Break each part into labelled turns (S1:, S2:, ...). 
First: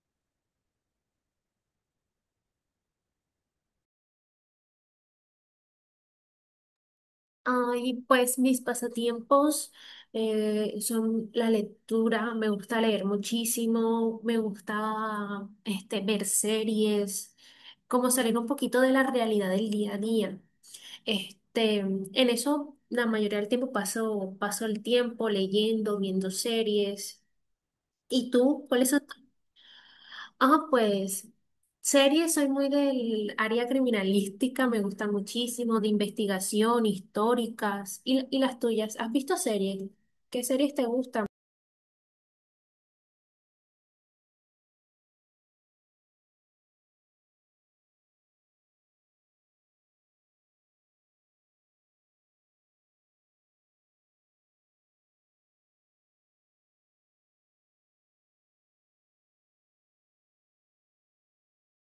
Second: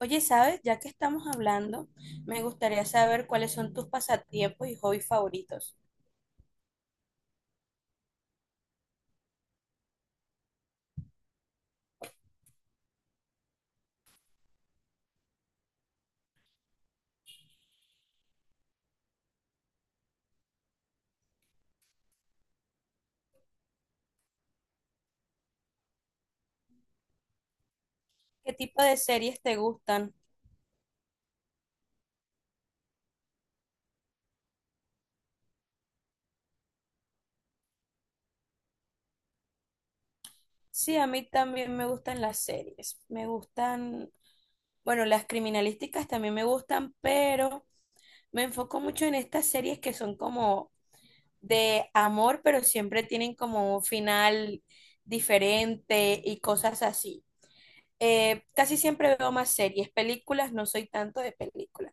S1: Oye, ¿sabes? Ya que estamos hablando, me gustaría saber cuáles son tus pasatiempos y hobbies favoritos.
S2: Ay, pues mis pasatiempos son la lectura, me gusta leer muchísimo, me gusta ver series, como salir un poquito de la realidad del día a día. En eso la mayoría del tiempo paso el tiempo leyendo, viendo series. ¿Y
S1: ¿Qué
S2: tú?
S1: tipo
S2: ¿Cuáles
S1: de
S2: son?
S1: series te gustan?
S2: Ah, pues series, soy muy del área criminalística, me gustan muchísimo, de investigación, históricas. ¿Y las tuyas? ¿Has visto series? ¿Qué series te
S1: Sí, a
S2: gustan?
S1: mí también me gustan las series. Me gustan, bueno, las criminalísticas también me gustan, pero me enfoco mucho en estas series que son como de amor, pero siempre tienen como un final diferente y cosas así. Casi siempre veo más series, películas, no soy tanto de películas.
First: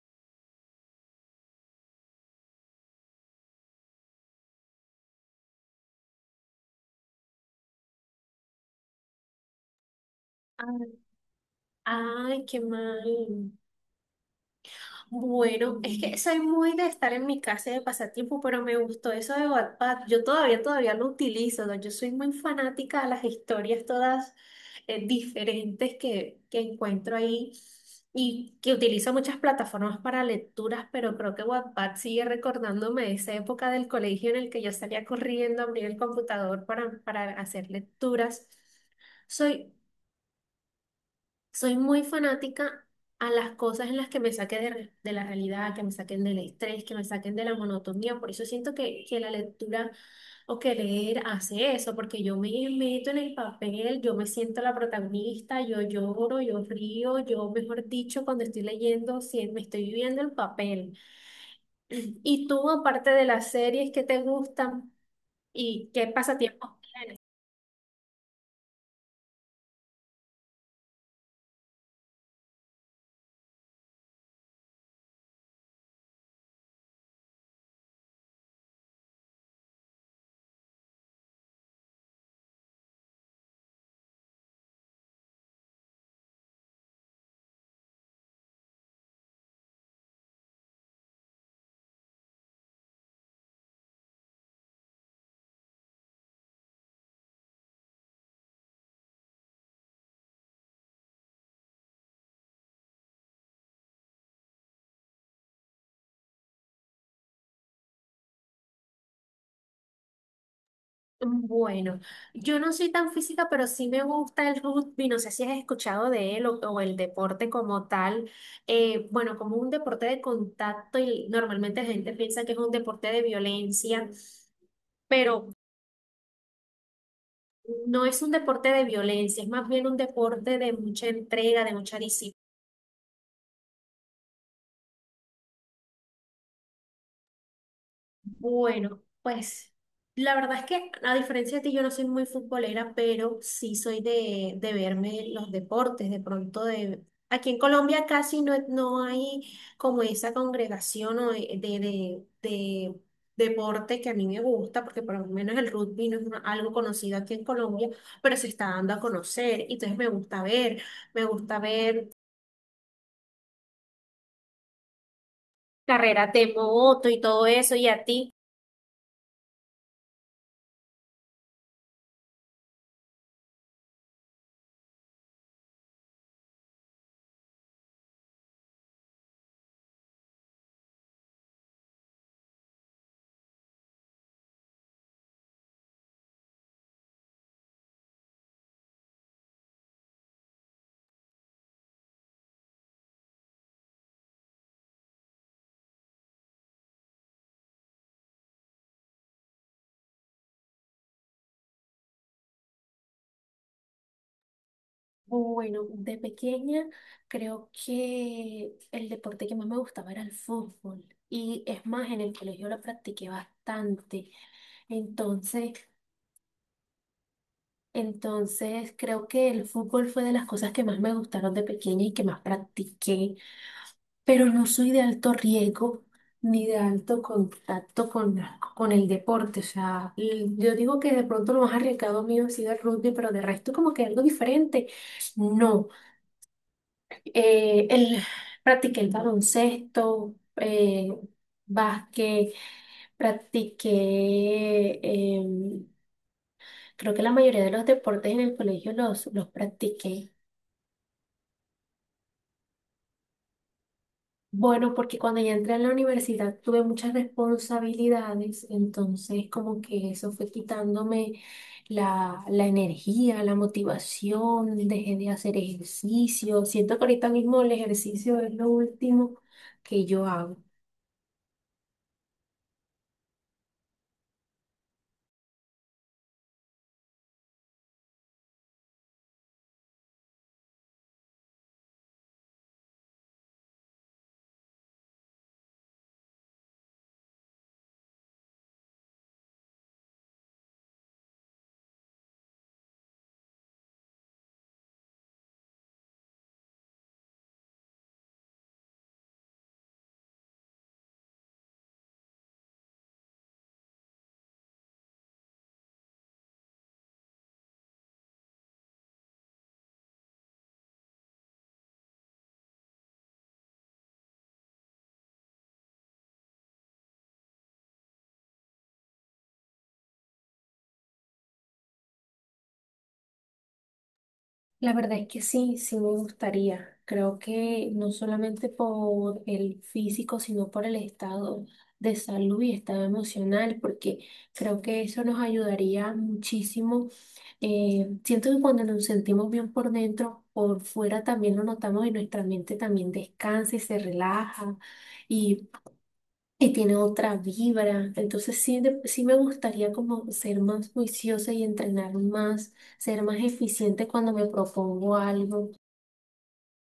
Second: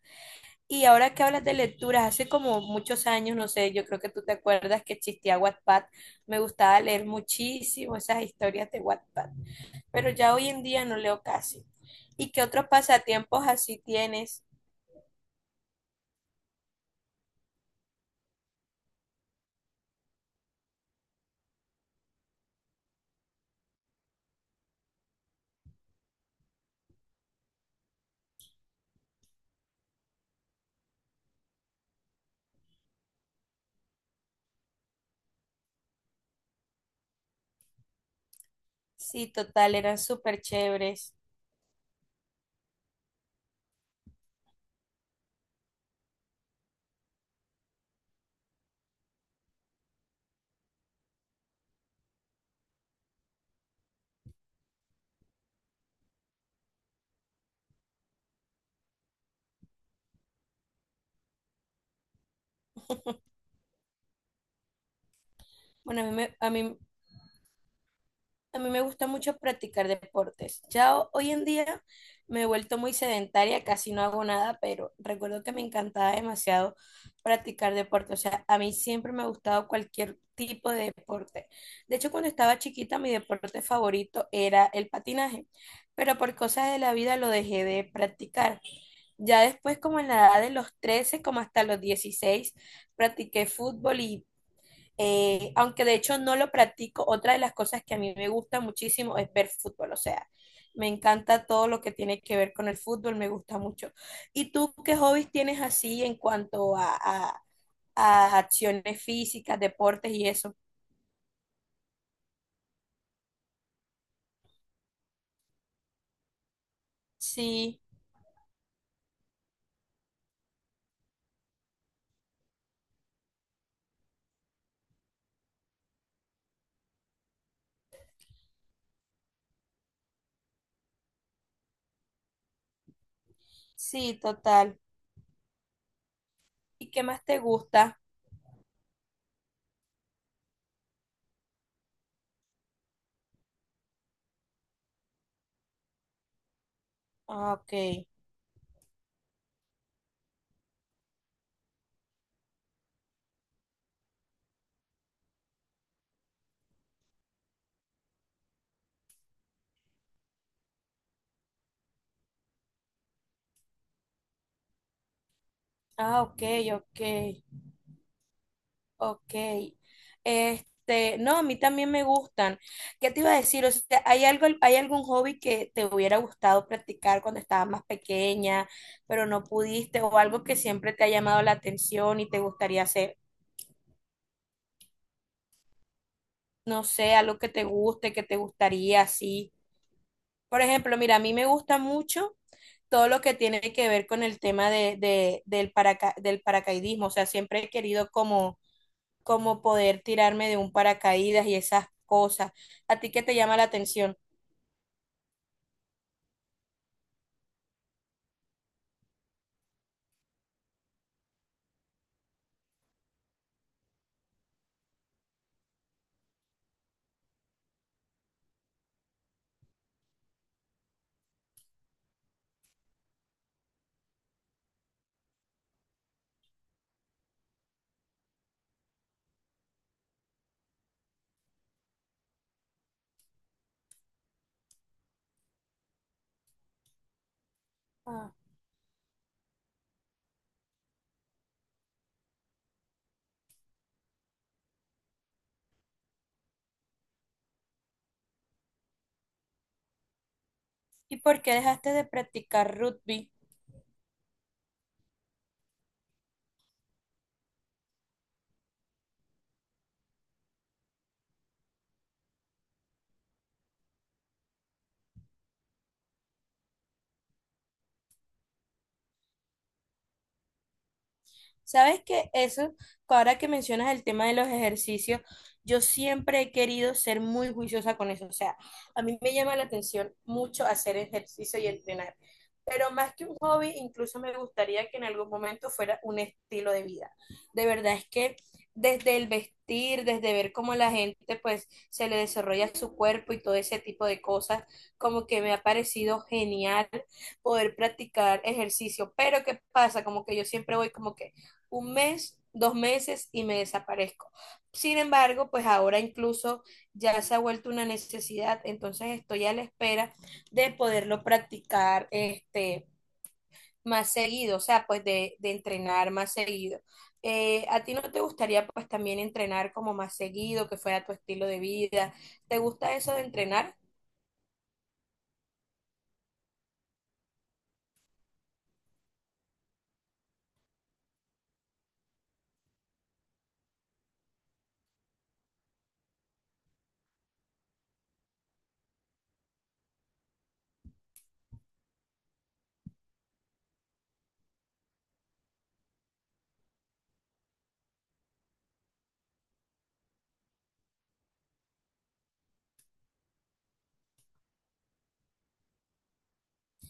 S1: Y ahora que hablas de lecturas, hace como muchos años, no sé, yo creo que tú te acuerdas que existía Wattpad. Me gustaba leer muchísimo esas historias de Wattpad, pero ya hoy en
S2: Ah,
S1: día no leo casi. ¿Y qué
S2: ay, qué
S1: otros pasatiempos
S2: mal.
S1: así tienes?
S2: Bueno, es que soy muy de estar en mi casa y de pasatiempo, pero me gustó eso de Wattpad. Yo todavía lo utilizo, ¿no? Yo soy muy fanática de las historias todas diferentes que encuentro ahí y que utilizo muchas plataformas para lecturas, pero creo que Wattpad sigue recordándome esa época del colegio en el que yo salía corriendo a abrir el computador para hacer lecturas.
S1: Sí,
S2: Soy
S1: total, eran súper chéveres.
S2: Soy muy fanática a las cosas en las que me saquen de, de la realidad, que me saquen del estrés, que me saquen de la monotonía. Por eso siento que la lectura o que leer hace eso, porque yo me meto en el papel, yo me siento la protagonista, yo lloro, yo río, yo, mejor dicho, cuando estoy leyendo, sí, me estoy viviendo el papel. Y tú, aparte de las series que te gustan y
S1: Bueno, a
S2: qué
S1: mí, me- a
S2: pasatiempos.
S1: mí A mí me gusta mucho practicar deportes. Hoy en día me he vuelto muy sedentaria, casi no hago nada, pero recuerdo que me encantaba demasiado practicar deporte. O sea, a mí siempre me ha gustado cualquier tipo de deporte. De hecho, cuando estaba chiquita, mi deporte favorito era el patinaje, pero por cosas de la vida lo dejé de practicar. Ya después, como en la edad de los 13 como hasta los 16 practiqué fútbol y aunque de hecho no lo practico, otra de las cosas que a mí me gusta muchísimo es ver fútbol, o sea, me encanta todo lo que tiene que ver con el fútbol, me gusta mucho. ¿Y tú qué hobbies tienes así en cuanto a, a acciones físicas, deportes y eso?
S2: Bueno, yo no soy tan física, pero sí me gusta el rugby. No sé si has escuchado de él o el deporte
S1: Sí,
S2: como tal. Bueno, como un deporte de contacto y normalmente la gente piensa que es un deporte de violencia, pero no es un deporte de violencia, es más bien un deporte de mucha entrega, de mucha disciplina.
S1: sí, total. ¿Y qué más te gusta?
S2: Bueno, pues la verdad es que a diferencia de ti yo no soy muy futbolera, pero sí soy de verme los deportes, de pronto de... Aquí
S1: Ah,
S2: en
S1: ok.
S2: Colombia casi no hay como esa congregación o de deporte que a mí me gusta, porque por lo menos el rugby no es algo conocido aquí en Colombia, pero se está dando a conocer, y entonces me gusta ver
S1: Ah,
S2: carreras
S1: ok,
S2: de
S1: ok.
S2: moto y todo eso, ¿y a ti?
S1: Ok. Este, no, a mí también me gustan. ¿Qué te iba a decir? O sea, ¿hay algo, hay algún hobby que te hubiera gustado practicar cuando estabas más pequeña, pero no pudiste, o algo que siempre te ha llamado la atención y te gustaría hacer? No sé, algo que te guste, que te gustaría, así. Por ejemplo, mira, a mí me gusta mucho todo lo que tiene que ver con el tema de, del del paracaidismo. O sea, siempre he querido como poder tirarme de un paracaídas y esas cosas. ¿A ti qué te llama la atención?
S2: Bueno, de pequeña creo que el deporte que más me gustaba era el fútbol y es más, en el colegio lo practiqué bastante. Entonces, entonces creo que el fútbol fue de las cosas que más me gustaron de pequeña y que más practiqué, pero no soy de alto riesgo ni de alto contacto con, con el deporte. O sea, yo digo que de pronto lo más arriesgado mío ha sido el rugby, pero de resto como que algo diferente. No. Eh, el,
S1: Ah.
S2: Practiqué el baloncesto, básquet, practiqué, em, creo que la mayoría de los deportes en el colegio los practiqué.
S1: ¿Y por qué dejaste de practicar rugby?
S2: Bueno, porque cuando ya entré a la universidad tuve muchas responsabilidades, entonces como que eso fue quitándome la energía, la motivación, dejé de hacer ejercicio. Siento que ahorita mismo el ejercicio es lo último que yo hago.
S1: ¿Sabes qué? Eso, ahora que mencionas el tema de los ejercicios, yo siempre he querido ser muy juiciosa con eso. O sea, a mí me llama la atención mucho hacer ejercicio y entrenar. Pero más que un hobby, incluso me gustaría que en algún momento fuera un estilo de vida. De verdad es que desde el vestir, desde ver cómo la gente pues se le desarrolla su cuerpo y todo ese tipo de cosas, como que me ha parecido genial poder practicar ejercicio. Pero ¿qué pasa? Como que yo siempre voy como que un mes, dos meses y me desaparezco. Sin embargo, pues ahora incluso ya se ha vuelto una necesidad, entonces estoy a la espera de poderlo practicar este, más seguido, o sea, pues de entrenar más seguido. ¿A ti no te gustaría pues también entrenar como más seguido, que fuera tu estilo de vida? ¿Te gusta eso de entrenar?
S2: La verdad es que sí, sí me gustaría. Creo que no solamente por el físico, sino por el estado de salud y estado emocional, porque creo que eso nos ayudaría muchísimo. Siento que cuando nos sentimos bien por dentro, por fuera también lo notamos y nuestra mente también descansa y se relaja y tiene otra vibra. Entonces sí, sí me gustaría como ser más juiciosa y entrenar más, ser más eficiente cuando me propongo algo.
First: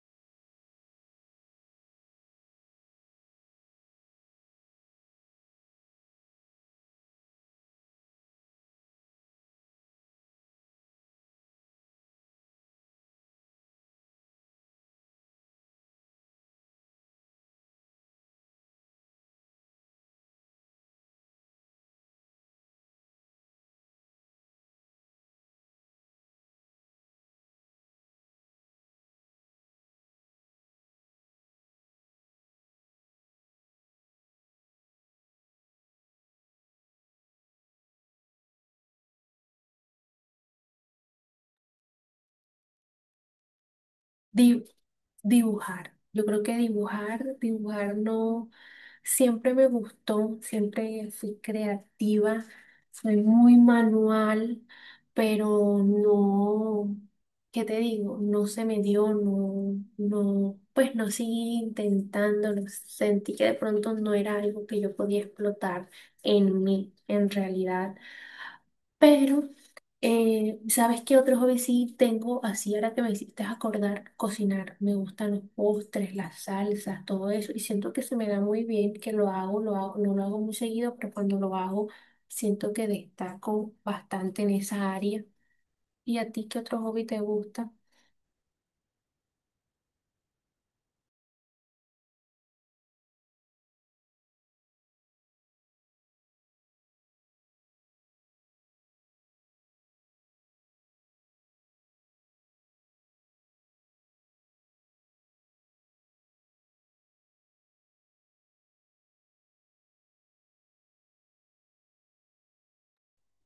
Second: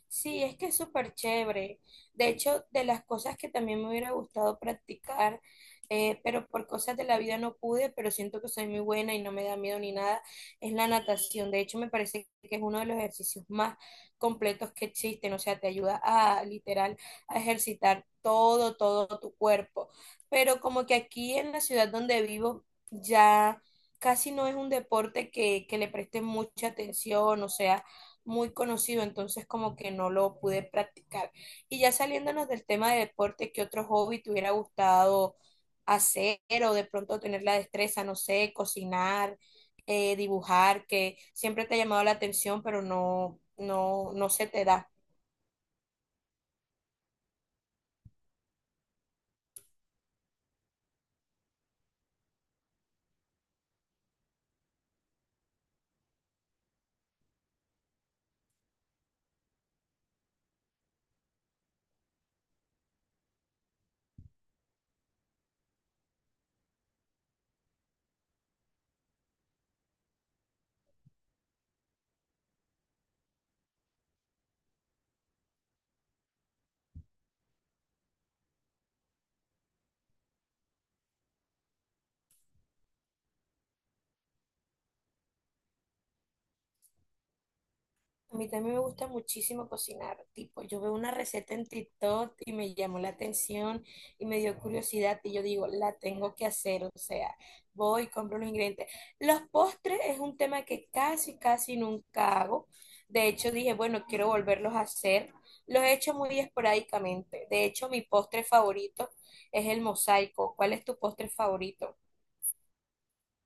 S1: Sí, es que es súper chévere. De hecho, de las cosas que también me hubiera gustado practicar, pero por cosas de la vida no pude, pero siento que soy muy buena y no me da miedo ni nada, es la natación. De hecho, me parece que es uno de los ejercicios más completos que existen. O sea, te ayuda a literal a ejercitar todo tu cuerpo. Pero como que aquí en la ciudad donde vivo ya... Casi no es un deporte que le preste mucha atención, o sea, muy conocido, entonces como que no lo pude practicar. Y ya saliéndonos del tema de deporte, ¿qué otro hobby te hubiera gustado hacer o de pronto tener la destreza, no sé, cocinar, dibujar, que siempre te ha llamado la atención, pero no se
S2: Di-
S1: te da?
S2: Dibujar. Yo creo que dibujar no siempre me gustó, siempre fui creativa, soy muy manual, pero no, ¿qué te digo? No se me dio, no, no, pues no seguí intentando, sentí que de pronto no era algo que yo podía explotar en mí, en realidad. Pero, ¿sabes qué otro hobby sí tengo? Así ahora que me hiciste acordar, cocinar. Me gustan los postres, las salsas, todo eso. Y siento que se me da muy bien, que lo hago, no lo hago muy seguido, pero cuando lo hago, siento que destaco bastante en esa área. ¿Y a ti qué otro hobby te gusta?
S1: A mí también me gusta muchísimo cocinar, tipo, yo veo una receta en TikTok y me llamó la atención y me dio curiosidad y yo digo, la tengo que hacer, o sea, voy, compro los ingredientes. Los postres es un tema que casi nunca hago. De hecho, dije, bueno, quiero volverlos a hacer. Los he hecho muy esporádicamente. De hecho, mi postre favorito es el mosaico. ¿Cuál es tu postre favorito?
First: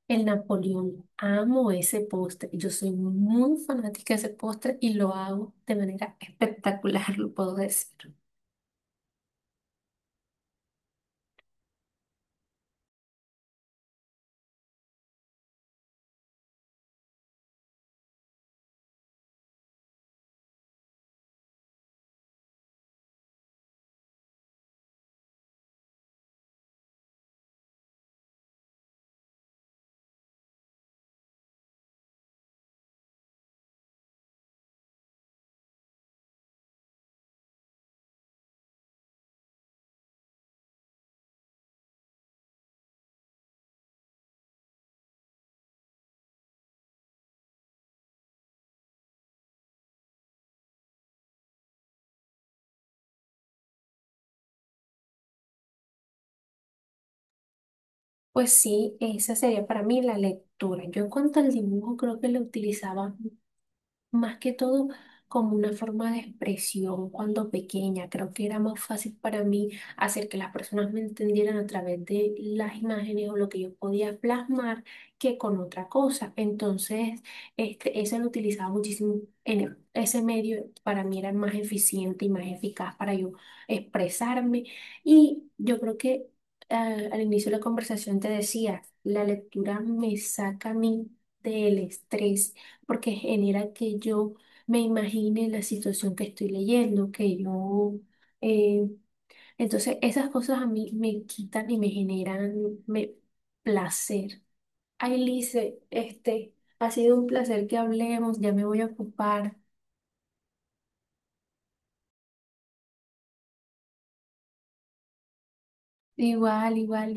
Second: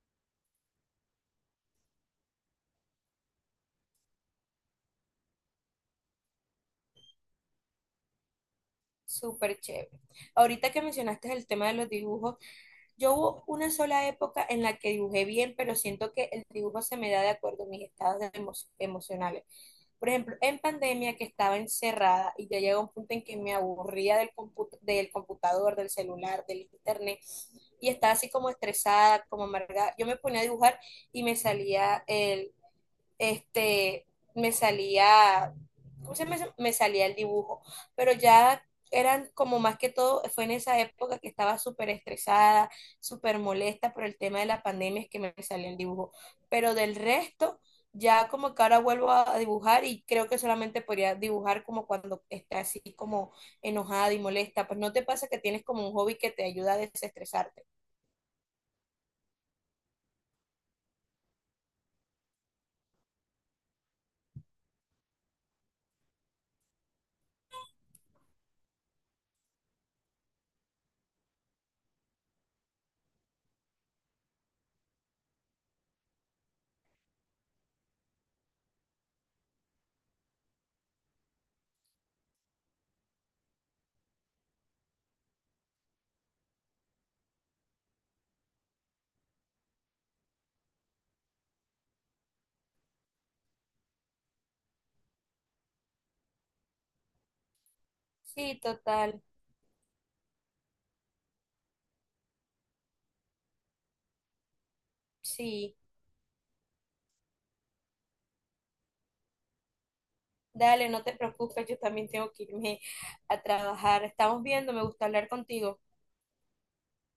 S2: El Napoleón. Amo ese postre. Yo soy muy fanática de ese postre y lo hago de manera espectacular, lo puedo decir.
S1: Súper chévere. Ahorita que mencionaste el tema de los dibujos, yo hubo una sola época en la que dibujé bien, pero siento que el dibujo se me da de acuerdo a mis estados de emocionales. Por ejemplo, en pandemia que estaba encerrada y ya llegó un punto en que me aburría del del computador, del celular, del internet y estaba así como estresada, como amargada. Yo me ponía a dibujar y me salía este, me salía, ¿cómo se llama eso? Me salía el dibujo, pero ya eran como más que todo, fue en esa época que estaba súper estresada, súper molesta por el tema de la pandemia, es que me salía el dibujo, pero del resto, ya como que ahora vuelvo a dibujar y creo que solamente podría dibujar como cuando está así como enojada y molesta, pues no te pasa que tienes como un hobby que te ayuda a desestresarte.
S2: Pues sí, esa sería para mí la lectura. Yo en cuanto al dibujo creo que lo utilizaba. Más que todo como una forma de expresión cuando pequeña. Creo que era más fácil para mí hacer que las personas me entendieran a través de las imágenes o lo que yo podía plasmar que con otra cosa. Entonces, eso lo utilizaba muchísimo en ese medio. Para mí era más eficiente y más eficaz para yo expresarme. Y yo creo que al inicio de la conversación te decía, la lectura me saca a mí del estrés porque genera que yo me imagine la situación que estoy leyendo, que yo...
S1: Sí,
S2: eh,
S1: total,
S2: entonces esas cosas a mí me quitan y me generan me- placer. Ay,
S1: sí.
S2: Lice, ha sido un placer que hablemos, ya me voy a ocupar.
S1: Dale, no te preocupes, yo también tengo que irme a trabajar. Estamos viendo, me gusta hablar contigo.
S2: Igual, igual.